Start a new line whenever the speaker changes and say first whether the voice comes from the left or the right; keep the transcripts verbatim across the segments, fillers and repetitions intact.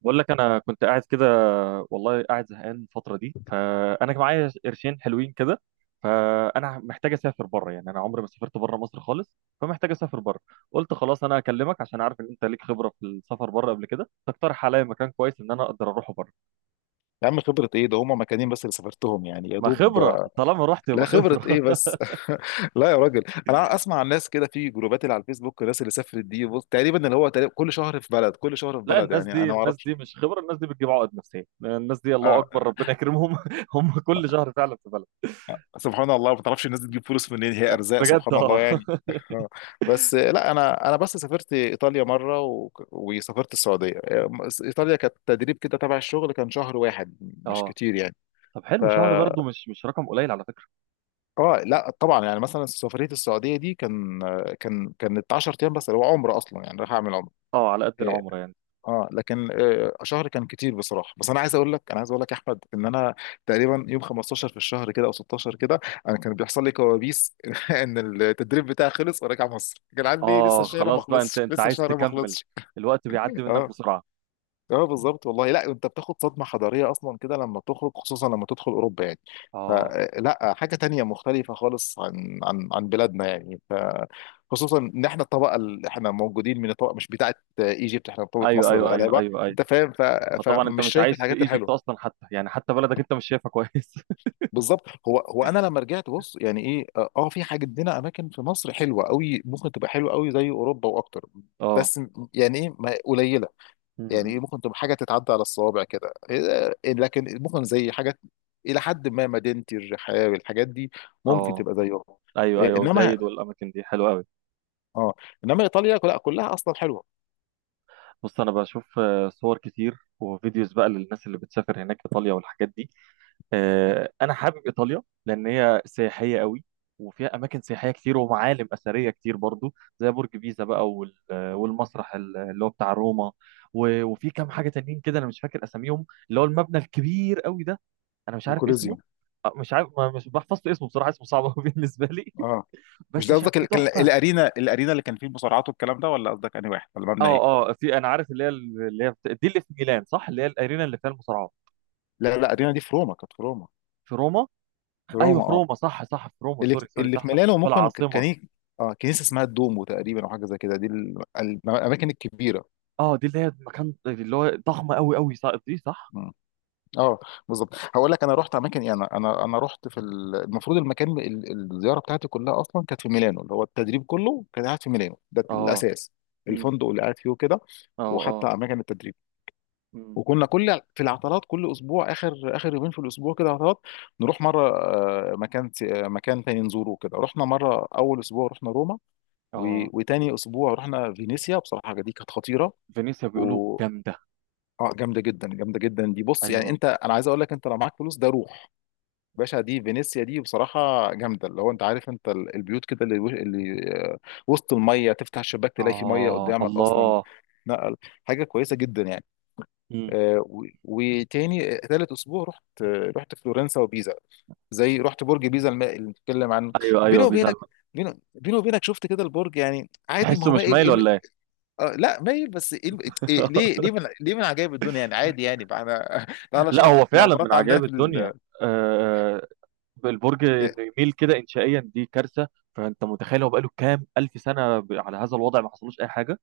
right: بقول لك انا كنت قاعد كده، والله قاعد زهقان الفتره دي. فانا معايا قرشين حلوين كده، فانا محتاج اسافر بره. يعني انا عمري ما سافرت بره مصر خالص، فمحتاج اسافر بره. قلت خلاص انا اكلمك عشان عارف ان انت ليك خبره في السفر بره قبل كده، تقترح عليا مكان كويس ان انا اقدر اروحه بره.
left: يا عم، خبرة ايه ده هما مكانين بس اللي سافرتهم، يعني يا
right: ما
left: دوب.
right: خبره طالما رحت يبقى
left: لا، خبرة
right: خبره.
left: ايه بس. لا يا راجل. انا اسمع عن ناس كده في جروبات اللي على الفيسبوك. الناس اللي سافرت دي، بص، تقريبا اللي هو تقريبا كل شهر في بلد كل شهر في
right: لا،
left: بلد،
right: الناس
left: يعني
right: دي
left: انا ما
right: الناس
left: اعرفش.
right: دي مش خبره، الناس دي بتجيب عقد نفسيه. الناس دي الله
left: آه.
right: اكبر، ربنا يكرمهم. هم كل شهر فعلا في بلد.
left: سبحان الله، ما تعرفش الناس دي تجيب فلوس منين، هي ارزاق
right: بجد
left: سبحان الله
right: اه.
left: يعني. بس لا، انا انا بس سافرت ايطاليا مره و... وسافرت السعوديه. ايطاليا كانت تدريب كده تبع الشغل، كان شهر واحد. مش
right: اه.
left: كتير. يعني
right: طب حلو، شهر برضه مش مش رقم قليل على فكره.
left: اه، لا طبعا، يعني مثلا سفريه السعوديه دي كان كان كانت 10 ايام بس. هو عمره اصلا، يعني راح اعمل عمره.
right: اه، على قد
left: إيه،
right: العمر يعني.
left: اه لكن آه شهر كان كتير بصراحه. بس انا عايز اقول لك، انا عايز اقول لك يا احمد، ان انا تقريبا يوم خمستاشر في الشهر كده او ستاشر كده انا كان بيحصل لي كوابيس ان التدريب بتاعي خلص وراجع مصر، كان عندي لسه
right: اه
left: الشهر ما
right: خلاص بقى، انت
left: خلصش
right: انت
left: لسه
right: عايز
left: الشهر ما
right: تكمل.
left: خلصش.
right: الوقت بيعدي منك
left: اه
right: بسرعه.
left: اه، بالظبط والله. لا، انت بتاخد صدمه حضاريه اصلا كده لما تخرج، خصوصا لما تدخل اوروبا يعني.
right: اه.
left: فلا، حاجه تانية مختلفه خالص عن عن عن بلادنا يعني. ف، خصوصا ان احنا الطبقه اللي احنا موجودين، من الطبقه مش بتاعه ايجيبت، احنا طبقه
right: ايوه
left: مصر
right: ايوه ايوه
left: الغلابه.
right: ايوه ايوه.
left: انت فاهم، ف...
right: فطبعا انت
left: فمش
right: مش
left: شايف
right: عايش في
left: الحاجات
right: ايجيبت
left: الحلوه.
right: اصلا حتى، يعني حتى بلدك انت مش شايفها كويس.
left: بالظبط. هو هو انا لما رجعت بص، يعني ايه، اه آه، في حاجه، عندنا اماكن في مصر حلوه قوي، ممكن تبقى حلوه قوي زي اوروبا واكتر.
right: اه.
left: بس يعني ايه، ما- قليله. يعني ايه،
right: مم.
left: ممكن تبقى حاجه تتعدى على الصوابع كده. إيه- لكن ممكن زي حاجات، الى حد ما مدينتي الرحاب الحاجات دي، ممكن
right: اه
left: تبقى زيهم.
right: ايوه
left: إيه،
right: ايوه،
left: انما،
right: وزايد والاماكن دي حلوه قوي.
left: اه، انما ايطاليا لا، كلها اصلا حلوه.
right: بص انا بشوف آه، صور كتير وفيديوز بقى للناس اللي بتسافر هناك ايطاليا والحاجات دي. آه، انا حابب ايطاليا لان هي سياحيه قوي، وفيها اماكن سياحيه كتير ومعالم اثريه كتير برضو، زي برج بيزا بقى وال- والمسرح ال- اللي هو بتاع روما. و- وفي كام حاجه تانيين كده انا مش فاكر اساميهم، اللي هو المبنى الكبير قوي ده، انا مش عارف اسمه.
left: الكوليزيوم.
right: آه، مش عارف، ما- مش بحفظت اسمه بصراحه، اسمه صعب قوي بالنسبه لي،
left: اه، مش
right: بس
left: ده قصدك ال-
right: شكله
left: كان
right: تحفه.
left: الارينا الارينا اللي كان فيه المصارعات والكلام ده، ولا قصدك انهي واحد، ولا مبنى ايه؟
right: اه اه، في انا عارف، اللي هي اللي هي بت- دي اللي في ميلان صح، اللي هي الارينا اللي فيها المصارعه.
left: لا لا، الارينا دي في روما، كانت في روما.
right: في روما.
left: في
right: ايوه
left: روما
right: في
left: اه.
right: روما، صح صح في روما،
left: اللي في
right: سوري سوري،
left: اللي في
right: صح صح
left: ميلانو
right: في
left: ممكن
right: العاصمه.
left: كان، اه كنيسه اسمها الدومو تقريبا، او حاجه زي كده، دي ال- ال- الاماكن الكبيره.
right: اه دي اللي هي مكان اللي هو ضخم قوي قوي، صح دي صح.
left: اه، بالظبط. هقول لك، انا رحت اماكن، يعني انا انا أنا رحت في ال- المفروض المكان، ال- الزياره بتاعتي كلها اصلا كانت في ميلانو، اللي هو التدريب كله كان قاعد في ميلانو ده
right: اه.
left: الاساس.
right: امم.
left: الفندق اللي قاعد فيه وكده،
right: اه
left: وحتى
right: اه.
left: اماكن التدريب.
right: امم.
left: وكنا كل في العطلات، كل اسبوع اخر اخر يومين في الاسبوع كده عطلات، نروح مره آه، مكان ت- آه، مكان تاني نزوره كده. رحنا مره اول اسبوع رحنا روما،
right: اه،
left: و- وتاني اسبوع رحنا فينيسيا. بصراحه دي كانت خطيره.
right: فينيسيا بيقولوا
left: و،
right: جامدة.
left: اه جامده جدا، جامده جدا. دي بص، يعني
right: ايوه.
left: انت، انا عايز اقول لك، انت لو معاك فلوس ده روح باشا. دي فينيسيا دي بصراحة جامدة. اللي هو انت عارف انت ال- البيوت كده، اللي، اللي آه، وسط المية، تفتح الشباك تلاقي في مية
right: اه
left: قدامك اصلا.
right: الله.
left: لا، حاجة كويسة جدا يعني.
right: مم.
left: آه، و- وتاني آه، تالت اسبوع رحت، آه، رحت فلورنسا وبيزا. زي، رحت برج بيزا الم- اللي بنتكلم عنه.
right: ايوه
left: بيني
right: ايوه،
left: وبينك،
right: بيزلمة.
left: بيني بيني وبينك شفت كده البرج، يعني عادي، ما
right: تحسه
left: هو
right: مش
left: مايل.
right: مايل
left: إيه ال-
right: ولا ايه؟
left: آه لا، مايل بس. إيه ال- إيه ليه ليه من ليه من عجائب الدنيا، يعني عادي، يعني بقى انا ده على
right: لا
left: شهر
right: هو فعلا من
left: العمارات عندنا
right: عجائب
left: في
right: الدنيا.
left: ال...
right: آه، البرج انه يميل كده انشائيا دي كارثة. فانت متخيل هو بقاله كام الف سنة ب- على هذا الوضع ما حصلوش اي حاجة.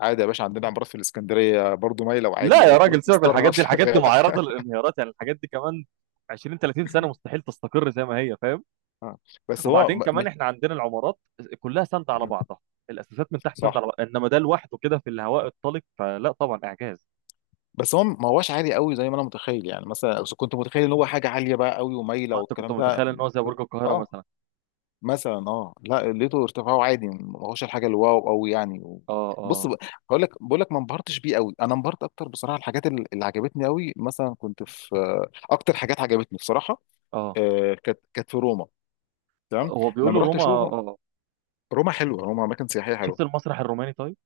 left: عادي يا باشا، عندنا عمارات في الاسكندريه برضو مايله، وعادي،
right: لا يا
left: وربنا
right: راجل سيبك من
left: يسترها
right: الحاجات دي، الحاجات دي
left: شغال.
right: معرضة للانهيارات يعني. الحاجات دي كمان عشرين ثلاثين سنة مستحيل تستقر زي ما هي، فاهم؟
left: آه. بس هو
right: وبعدين
left: م... م...
right: كمان احنا عندنا العمارات كلها ساندة على
left: م.
right: بعضها، الاساسات من تحت ساندة
left: صح.
right: على بعضها، انما ده لوحده كده في الهواء الطلق، فلا طبعا اعجاز.
left: بس هو ما هوش عالي قوي زي ما انا متخيل، يعني مثلا إذا كنت متخيل ان هو حاجه عاليه بقى قوي ومايله
right: اه انت كنت
left: والكلام ده.
right: متخيل ان هو زي برج القاهرة
left: اه
right: مثلا.
left: مثلا، اه لا، لقيته ارتفاعه عادي، ما هوش الحاجه اللي واو قوي يعني. و...
right: اه
left: بص
right: اه
left: ب- هقول لك، بقول لك ما انبهرتش بيه قوي. انا انبهرت اكتر، بصراحه الحاجات اللي اللي عجبتني قوي، مثلا كنت في، آه، اكتر حاجات عجبتني بصراحه،
right: اه.
left: آه، كانت كانت في روما. تمام.
right: هو
left: لما
right: بيقولوا
left: رحت
right: روما
left: اشوف،
right: اه آه.
left: روما حلوه، روما اماكن سياحيه
right: شفت
left: حلوه.
right: المسرح الروماني طيب؟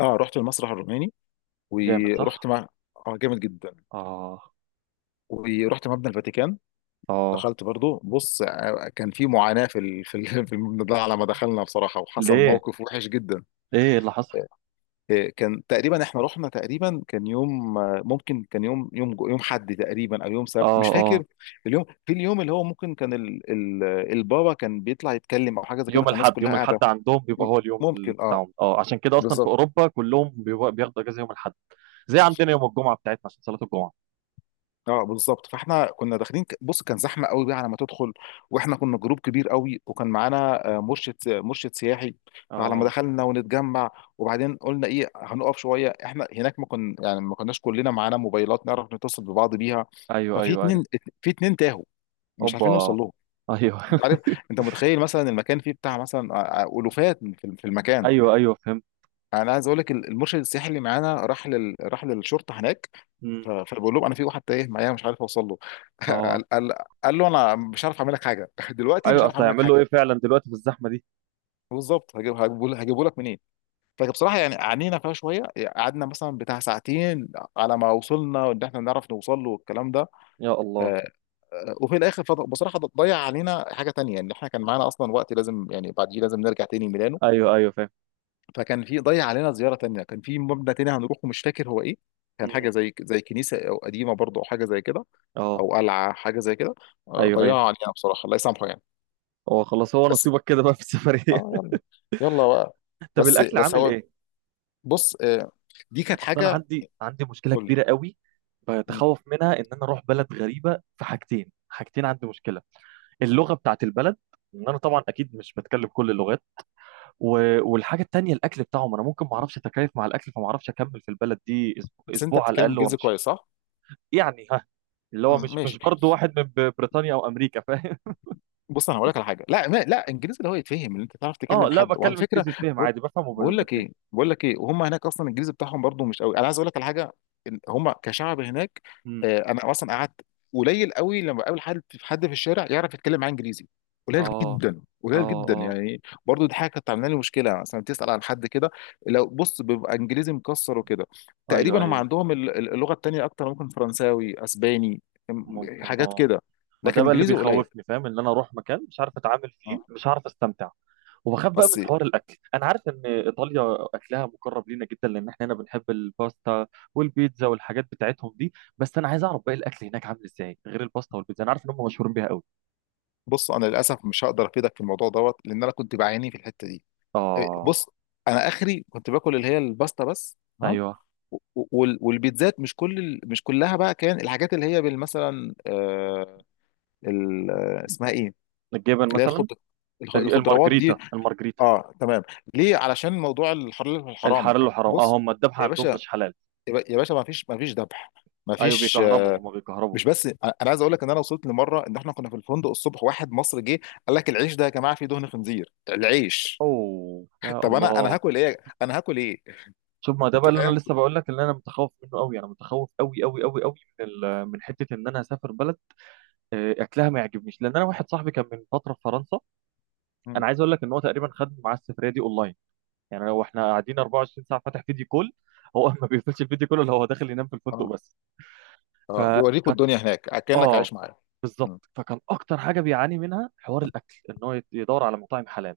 left: اه، رحت المسرح الروماني،
right: جامد
left: ورحت
right: صح.
left: مع، اه جامد جدا،
right: اه.
left: ورحت مبنى الفاتيكان.
right: اه
left: دخلت برضو بص، آه، كان في معاناة في ال... في ال- في المبنى ده على ما دخلنا بصراحة، وحصل
right: ليه؟
left: موقف وحش جدا.
right: ايه اللي حصل؟
left: آه، كان تقريبا احنا رحنا تقريبا، كان يوم، آه، ممكن كان يوم، يوم جو- يوم حد تقريبا، او يوم
right: اه
left: سبت، مش
right: اه.
left: فاكر. اليوم، في اليوم اللي هو ممكن كان ال... ال... البابا كان بيطلع يتكلم، او حاجة زي كده،
right: يوم
left: فالناس
right: الاحد،
left: كلها
right: يوم
left: قاعدة.
right: الاحد عندهم بيبقى
left: م-
right: هو اليوم ال-
left: ممكن، اه،
right: بتاعهم اه، عشان كده اصلا في
left: بالظبط.
right: اوروبا كلهم بيبقى- بياخدوا اجازة يوم الاحد. زي عندنا يوم الجمعة بتاعتنا عشان صلاة الجمعة.
left: اه بالظبط، فاحنا كنا داخلين، ك- بص كان زحمه قوي بقى على ما تدخل، واحنا كنا جروب كبير قوي، وكان معانا، آه، مرشد مرشد سياحي. فعلى ما
right: اه.
left: دخلنا ونتجمع، وبعدين قلنا ايه، هنقف شويه احنا هناك. ما كنا يعني ما كناش كلنا معانا موبايلات نعرف نتصل ببعض بيها.
right: ايوه
left: ففي
right: ايوه ايوه.
left: اتنين، في اتنين تاهوا، مش عارفين نوصل
right: اوبا.
left: لهم.
right: ايوه.
left: انت عارف، انت متخيل مثلا المكان فيه بتاع مثلا، آه، آه، الوفات في في المكان.
right: ايوه ايوه فهمت.
left: انا عايز اقول لك، المرشد السياحي اللي معانا راح لل... راح للشرطه هناك،
right: مم.
left: ف- فبقول لهم انا في واحد تايه معايا، مش عارف اوصل له.
right: اه.
left: قال, قال, قال له انا مش عارف اعمل لك حاجه، دلوقتي مش
right: ايوه،
left: عارف
right: اصل
left: اعمل لك
right: هيعمل له ايه
left: حاجه.
right: فعلا دلوقتي في الزحمه دي؟
left: بالظبط، هجيب هجيبه هجيبه لك منين. فبصراحه يعني عانينا فيها شويه، قعدنا مثلا بتاع ساعتين على ما وصلنا ان احنا نعرف نوصل له والكلام ده.
right: يا الله.
left: آه، آه، وفي الاخر فض- بصراحه ضيع علينا حاجه تانية، ان احنا كان معانا اصلا وقت، لازم يعني بعديه لازم نرجع تاني ميلانو.
right: ايوه ايوه فاهم.
left: فكان في، ضيع علينا زياره تانية، كان في مبنى تاني هنروحه مش فاكر هو ايه، كان
right: مم.
left: حاجه زي زي كنيسه او قديمه برضه، او حاجه زي كده،
right: اه.
left: او قلعه، حاجه زي كده. آه،
right: ايوه ايوه.
left: ضيعوا علينا بصراحه، الله يسامحه يعني.
right: هو خلاص، هو
left: بس،
right: نصيبك كده بقى في السفريه.
left: اه يلا، يلا بقى.
right: طب
left: بس
right: الاكل
left: بس
right: عامل
left: هو،
right: ايه؟
left: بص، آه، دي كانت
right: اصل انا
left: حاجه.
right: عندي عندي مشكله
left: قول لي.
right: كبيره قوي
left: مم.
right: بتخوف منها ان انا اروح بلد غريبه. في حاجتين حاجتين عندي مشكله: اللغه بتاعت البلد، ان انا طبعا اكيد مش بتكلم كل اللغات، و... والحاجه التانيه الاكل بتاعهم. انا ممكن ما اعرفش اتكيف مع الاكل، فما اعرفش اكمل في البلد دي أسبوع,
left: بس انت
right: اسبوع على
left: بتتكلم
right: الاقل
left: الجنس
right: وامشي.
left: كويس صح؟
right: يعني ها، اللي هو
left: مم،
right: مش
left: ماشي.
right: مش برضه واحد من ب- بريطانيا او امريكا، فاهم؟
left: بص انا هقول لك على حاجه، لا ما لا، انجليزي اللي هو يتفهم، اللي انت تعرف
right: اه
left: تكلم
right: لا،
left: حد، وعلى
right: بتكلم
left: فكره،
right: انجليزي يتفهم
left: بقول
right: عادي، بفهم
left: بقول لك
right: وبتفهم.
left: ايه، بقول لك ايه، وهم هناك اصلا الانجليزي بتاعهم برضو مش قوي. انا عايز اقول لك على حاجه، ال- هم كشعب هناك،
right: امم.
left: آه، انا اصلا قعدت، قليل قوي لما بقابل حد، في حد في الشارع يعرف يتكلم معاه انجليزي، قليل
right: اه
left: جدا
right: اه
left: قليل جدا،
right: اه.
left: يعني برضو دي حاجه كانت عامله لي مشكله، مثلا تسال عن حد كده. لو بص بيبقى انجليزي مكسر وكده،
right: ايوه
left: تقريبا هم
right: ايوه.
left: عندهم ال- ال- اللغه التانيه اكتر، ممكن فرنساوي، اسباني، م-
right: ممكن
left: حاجات
right: اه.
left: كده،
right: ما ده
left: لكن
right: بقى اللي
left: انجليزي قليل.
right: بيخوفني، فاهم؟ ان انا اروح مكان مش عارف اتعامل فيه،
left: آه.
right: مش عارف استمتع. وبخاف بقى
left: بس
right: من حوار الاكل. انا عارف ان ايطاليا اكلها مقرب لينا جدا لان احنا هنا بنحب الباستا والبيتزا والحاجات بتاعتهم دي، بس انا عايز اعرف باقي الاكل هناك عامل ازاي غير الباستا والبيتزا. انا عارف ان هم مشهورين بيها قوي.
left: بص، انا للاسف مش هقدر افيدك في الموضوع دوت، لان انا كنت بعاني في الحته دي. إيه،
right: اه.
left: بص. انا اخري كنت باكل اللي هي الباستا بس، تمام،
right: ايوه.
left: و- وال- والبيتزات، مش كل ال- مش كلها بقى، كان الحاجات اللي هي بال- مثلا، آه، ال- آه، اسمها ايه،
right: الجبن
left: اللي هي الخض
right: مثلا.
left: الخ- الخضروات
right: المارجريتا
left: دي.
right: المارجريتا.
left: اه تمام. ليه؟ علشان موضوع الحلال والحرام.
right: الحلال وحرام، اه،
left: بص
right: هم الذبح
left: يا
right: عندهم
left: باشا،
right: مش حلال.
left: يا باشا ما فيش، ما فيش ذبح، ما
right: ايوه،
left: فيش.
right: بيكهربوا، هم بيكهربوا.
left: مش بس، انا عايز اقول لك ان انا وصلت لمره ان احنا كنا في الفندق الصبح، واحد مصري جه قال لك العيش ده يا جماعه فيه دهن خنزير، العيش.
right: اوه يا
left: طب انا انا
right: الله.
left: هاكل ايه، انا هاكل ايه.
right: شوف، ما ده بقى
left: انت
right: اللي انا
left: فاهم.
right: لسه بقول لك، اللي انا متخوف منه قوي. انا متخوف قوي قوي قوي قوي من ال- من حته ان انا اسافر بلد آه، اكلها ما يعجبنيش. لان انا واحد صاحبي كان من فتره في فرنسا،
left: مم.
right: انا عايز اقول لك ان هو تقريبا خد معاه السفريه دي اونلاين. يعني لو احنا قاعدين اربعة وعشرين ساعه فاتح فيديو كول، هو ما بيقفلش الفيديو كله، اللي هو داخل ينام في الفندق
left: اه
right: بس.
left: اه، بيوريكوا
right: فكان
left: الدنيا هناك كانك
right: اه.
left: عايش معاه. مم.
right: بالظبط، فكان اكتر حاجه بيعاني منها حوار الاكل، ان هو يت- يدور على مطاعم حلال.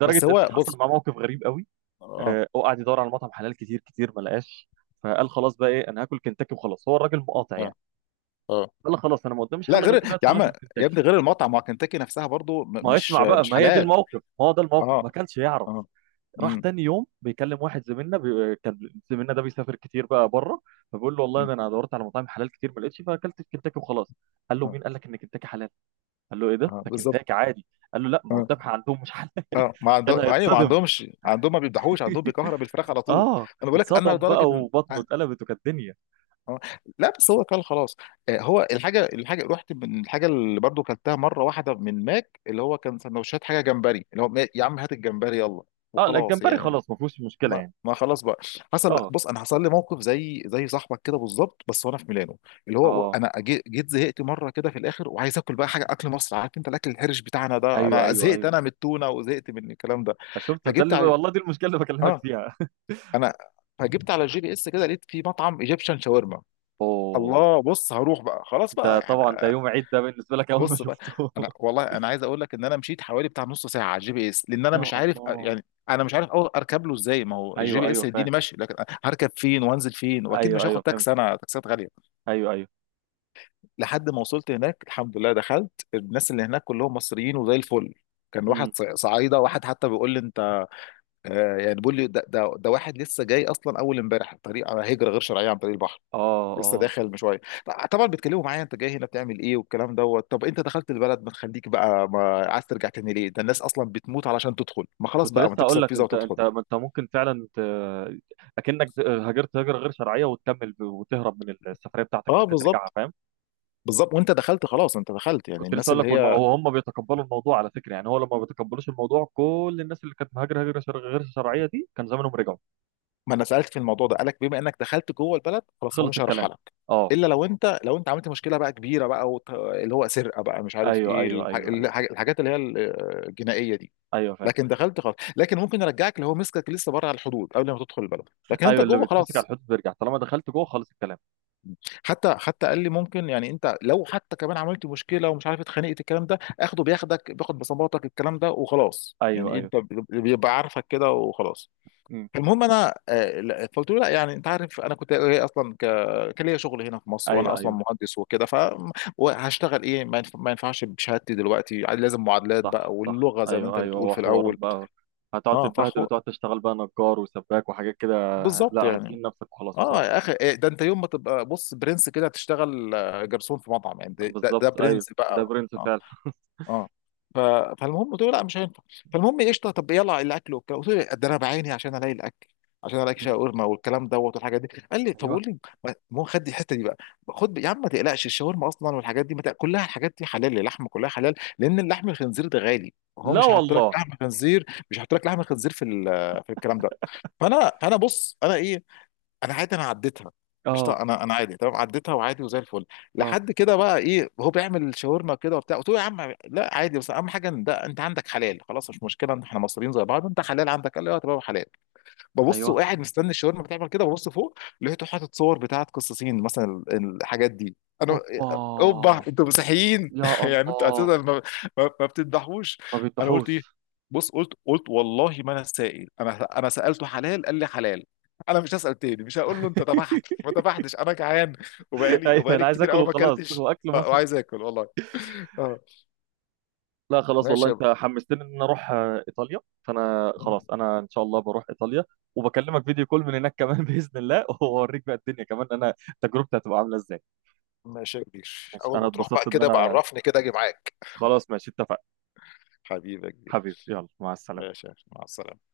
right: لدرجه
left: بس
right: ان
left: هو
right: حصل
left: بص،
right: معاه موقف غريب قوي.
left: اه
right: آه، هو قعد يدور على مطعم حلال كتير كتير ما لقاش، فقال خلاص بقى ايه، انا هاكل كنتاكي وخلاص، هو الراجل مقاطع
left: اه
right: يعني.
left: اه،
right: قال خلاص انا ما قداميش
left: لا
right: حل
left: غير
right: غير كده،
left: يا
right: ادخل
left: عم،
right: اخر
left: يا ابني
right: كنتاكي.
left: غير المطعم، ما كنتاكي نفسها برضو م-
right: ما هو
left: مش
right: اسمع بقى،
left: مش
right: ما هي دي
left: حلال.
right: الموقف، ما هو ده الموقف،
left: اه
right: ما كانش يعرف.
left: اه.
right: راح
left: امم.
right: تاني يوم بيكلم واحد زميلنا بي... كان زميلنا ده بيسافر كتير بقى بره، فبيقول له والله
left: أمم،
right: ده انا دورت على مطاعم حلال كتير ما لقيتش، فاكلت في كنتاكي وخلاص. قال له
left: اه.
right: مين قال لك ان كنتاكي حلال؟ قال له ايه، ده
left: آه،
right: ده
left: بالظبط.
right: كنتاكي عادي. قال له لا ما هو
left: اه
right: الذبح عندهم مش حلال.
left: اه، ما
right: كان
left: عندهم ايوه، ما
right: هيتصدم.
left: عندهمش، عندهم ما بيذبحوش، عندهم بيكهرب الفراخ على طول.
right: اه
left: انا بقول لك، انا
right: اتصدم
left: لدرجه
right: بقى،
left: إن-
right: وبطنه اتقلبت، وكانت الدنيا.
left: اه لا، بس هو كان خلاص، آه، هو الحاجه، الحاجه رحت من الحاجه اللي برضو كلتها مره واحده من ماك، اللي هو كان سندوتشات، حاجه جمبري، اللي هو ما- يا عم هات الجمبري يلا
right: اه لا
left: وخلاص
right: الجمبري
left: يعني.
right: خلاص ما فيهوش مشكله
left: ما
right: يعني.
left: ما خلاص بقى، حصل لا،
right: اه.
left: بص انا حصل لي موقف زي، زي صاحبك كده بالظبط، بس وانا في ميلانو. اللي هو
right: اه
left: انا جي- جيت زهقت مره كده في الاخر، وعايز اكل بقى حاجه، اكل مصر، عارف انت الاكل الحرش بتاعنا ده،
right: ايوه
left: انا
right: ايوه
left: زهقت
right: ايوه.
left: انا من التونه، وزهقت من الكلام ده.
right: شفت؟ ده
left: فجبت
right: اللي
left: على،
right: والله، دي المشكله اللي بكلمك
left: اه،
right: فيها.
left: انا، فجبت على الجي بي اس كده، لقيت في مطعم ايجيبشن شاورما.
right: اوه.
left: الله، بص هروح بقى خلاص بقى
right: ده
left: يعني.
right: طبعا ده يوم عيد ده بالنسبه لك اول ما
left: بص بقى،
right: شفته.
left: انا والله انا عايز اقول لك ان انا مشيت حوالي بتاع نص ساعه على الجي بي اس، لان انا
right: يا
left: مش عارف
right: الله.
left: يعني. انا مش عارف أو اركب له ازاي، ما هو الجي
right: ايوه
left: بي اس
right: ايوه فاهم.
left: هيديني ماشي، لكن هركب فين وانزل فين. واكيد
right: ايوه
left: مش هاخد
right: ايوه فهمت.
left: تاكسي، انا تاكسيات غاليه.
right: ايوه ايوه.
left: لحد ما وصلت هناك الحمد لله، دخلت، الناس اللي هناك كلهم مصريين وزي الفل. كان واحد
right: امم.
left: ص- صعيده، واحد حتى بيقول لي انت، آه، يعني بيقول لي ده ده, ده واحد لسه جاي اصلا اول امبارح، طريق على هجره غير شرعيه عن طريق البحر،
right: اه
left: لسه
right: اه.
left: داخل من شويه. ط- طبعا بيتكلموا معايا، انت جاي هنا بتعمل ايه والكلام دوت. طب انت دخلت البلد، ما تخليك بقى، ما عايز ترجع تاني ليه، ده الناس اصلا بتموت علشان تدخل، ما خلاص
right: كنت
left: بقى ما
right: لسه هقول
left: تكسر
right: لك،
left: فيزا
right: انت
left: وتدخل.
right: انت ما انت ممكن فعلا ت... اكنك ز- هاجرت هجره غير شرعيه وتكمل ب- وتهرب من السفريه بتاعتك ان
left: اه
right: انت ترجعها،
left: بالظبط.
right: فاهم؟
left: بالظبط، وانت دخلت خلاص، انت دخلت، يعني
right: كنت لسه
left: الناس
right: اقول
left: اللي
right: لك، والم...
left: هي،
right: هم بيتقبلوا الموضوع على فكره. يعني هو لما ما بيتقبلوش الموضوع، كل الناس اللي كانت مهاجره هجره شر... غير شرعيه دي كان زمانهم رجعوا.
left: ما انا سالت في الموضوع ده، قالك بما انك دخلت جوه البلد خلاص، هو
right: خلص
left: مش
right: الكلام.
left: هيرحلك،
right: اه.
left: الا لو انت لو انت عملت مشكله بقى كبيره بقى، وت... اللي هو سرقه بقى، مش عارف
right: ايوه
left: ايه
right: ايوه
left: الح...
right: ايوه ايوه
left: الح... الحاجات اللي هي ال- الجنائيه دي.
right: ايوه فاهم.
left: لكن دخلت خلاص، لكن ممكن يرجعك اللي هو مسكك لسه بره على الحدود قبل ما تدخل البلد، لكن انت
right: ايوه، اللي
left: جوه
right: بيتمسك على
left: خلاص.
right: الحدود بيرجع، طالما دخلت جوه خلص الكلام.
left: حتى حتى قال لي ممكن، يعني انت لو حتى كمان عملت مشكله، ومش عارف اتخانقت الكلام ده، اخده بياخدك، بياخد بصماتك الكلام ده وخلاص،
right: ايوه
left: يعني
right: ايوه.
left: انت بيبقى عارفك كده وخلاص.
right: امم.
left: المهم انا، آه، لا، فقلت له لا، يعني انت عارف انا كنت جاي اصلا ك... كان ليا شغل هنا في مصر، وانا
right: ايوه
left: اصلا
right: ايوه،
left: مهندس وكده، فهشتغل ايه، ما ينف- ما ينفعش بشهادتي دلوقتي، لازم معادلات بقى،
right: صح صح.
left: واللغه زي ما انت
right: ايوه ايوه،
left: بتقول
right: هو
left: في
right: حوار
left: الاول.
right: بقى. هتقعد
left: اه
right: تتبهدل
left: فحو
right: وتقعد تشتغل بقى نجار وسباك وحاجات كده.
left: بالظبط
right: لا
left: يعني.
right: هتهين نفسك وخلاص
left: اه يا
right: بصراحة.
left: اخي إيه ده، انت يوم ما تبقى بص برنس كده تشتغل، آه، جرسون في مطعم يعني،
right: لا،
left: ده ده,
right: بالظبط
left: ده
right: ايوه،
left: برنس بقى.
right: ده برنس
left: اه
right: فعلا.
left: اه. ف- فالمهم قلت له لا، مش هينفع. فالمهم إيه، قشطه، طب يلا الاكل وبتاع. قلت له إيه، ده انا بعيني عشان الاقي الاكل، عشان الاقي
right: مم.
left: شاورما والكلام دوت والحاجات دي. قال لي طب
right: ايوه.
left: قول لي. ما ما هو خد دي الحته دي بقى. خد يا عم ما تقلقش، الشاورما اصلا والحاجات دي ما تق- كلها الحاجات دي حلال، اللحم كلها حلال، لان اللحم الخنزير ده غالي، هو
right: لا
left: مش هيحط لك
right: والله.
left: لحم خنزير، مش هيحط لك لحم خنزير في ال- في الكلام ده. فانا، انا بص انا ايه، انا عادي انا عديتها. قشطه،
right: اه
left: انا انا عادي تمام عديتها، وعادي، وزي الفل.
right: اه
left: لحد كده بقى ايه، هو بيعمل شاورما كده وبتاع، قلت له يا عم لا عادي، بس اهم حاجه ان ده انت عندك حلال خلاص، مش مشكله إن احنا مصريين زي بعض، انت حلال عندك، قال لي اه تمام حلال. ببص
right: ايوه.
left: وقاعد مستني الشاورما بتعمل كده، ببص فوق لقيته حاطط صور بتاعت قصاصين مثلا، ال- الحاجات دي، انا،
right: اوبا.
left: اوبا، انتوا مسيحيين،
right: يا
left: يعني انتوا
right: الله.
left: اساسا ما, ما, ما بتذبحوش.
right: ما
left: انا قلت ايه،
right: بيذبحوش.
left: بص قلت، قلت والله ما انا سائل، انا انا سالته حلال قال لي حلال، انا مش هسال تاني، مش هقول له انت ذبحت ما ذبحتش، انا جعان. وبقالي
right: ايوه،
left: وبقالي
right: انا عايز
left: كتير
right: اكل
left: قوي ما
right: وخلاص، هو
left: اكلتش،
right: اكل
left: آه،
right: مصري.
left: وعايز اكل والله. اه
right: لا خلاص والله
left: ماشي يا
right: انت حمستني ان انا اروح آه، ايطاليا، فانا
left: ب-
right: خلاص انا ان شاء الله بروح ايطاليا. وبكلمك فيديو كول من هناك كمان، باذن الله، واوريك بقى الدنيا كمان. انا تجربتي هتبقى عامله ازاي.
left: ماشي يا كبير،
right: ماشي.
left: اول
right: انا
left: ما تروح
right: اتبسطت
left: بقى
right: ان
left: كده
right: انا،
left: بعرفني كده اجي معاك.
right: خلاص ماشي اتفقنا.
left: حبيبي يا كبير.
right: حبيبي، يلا مع السلامه.
left: ماشي يا أخي، مع السلامه.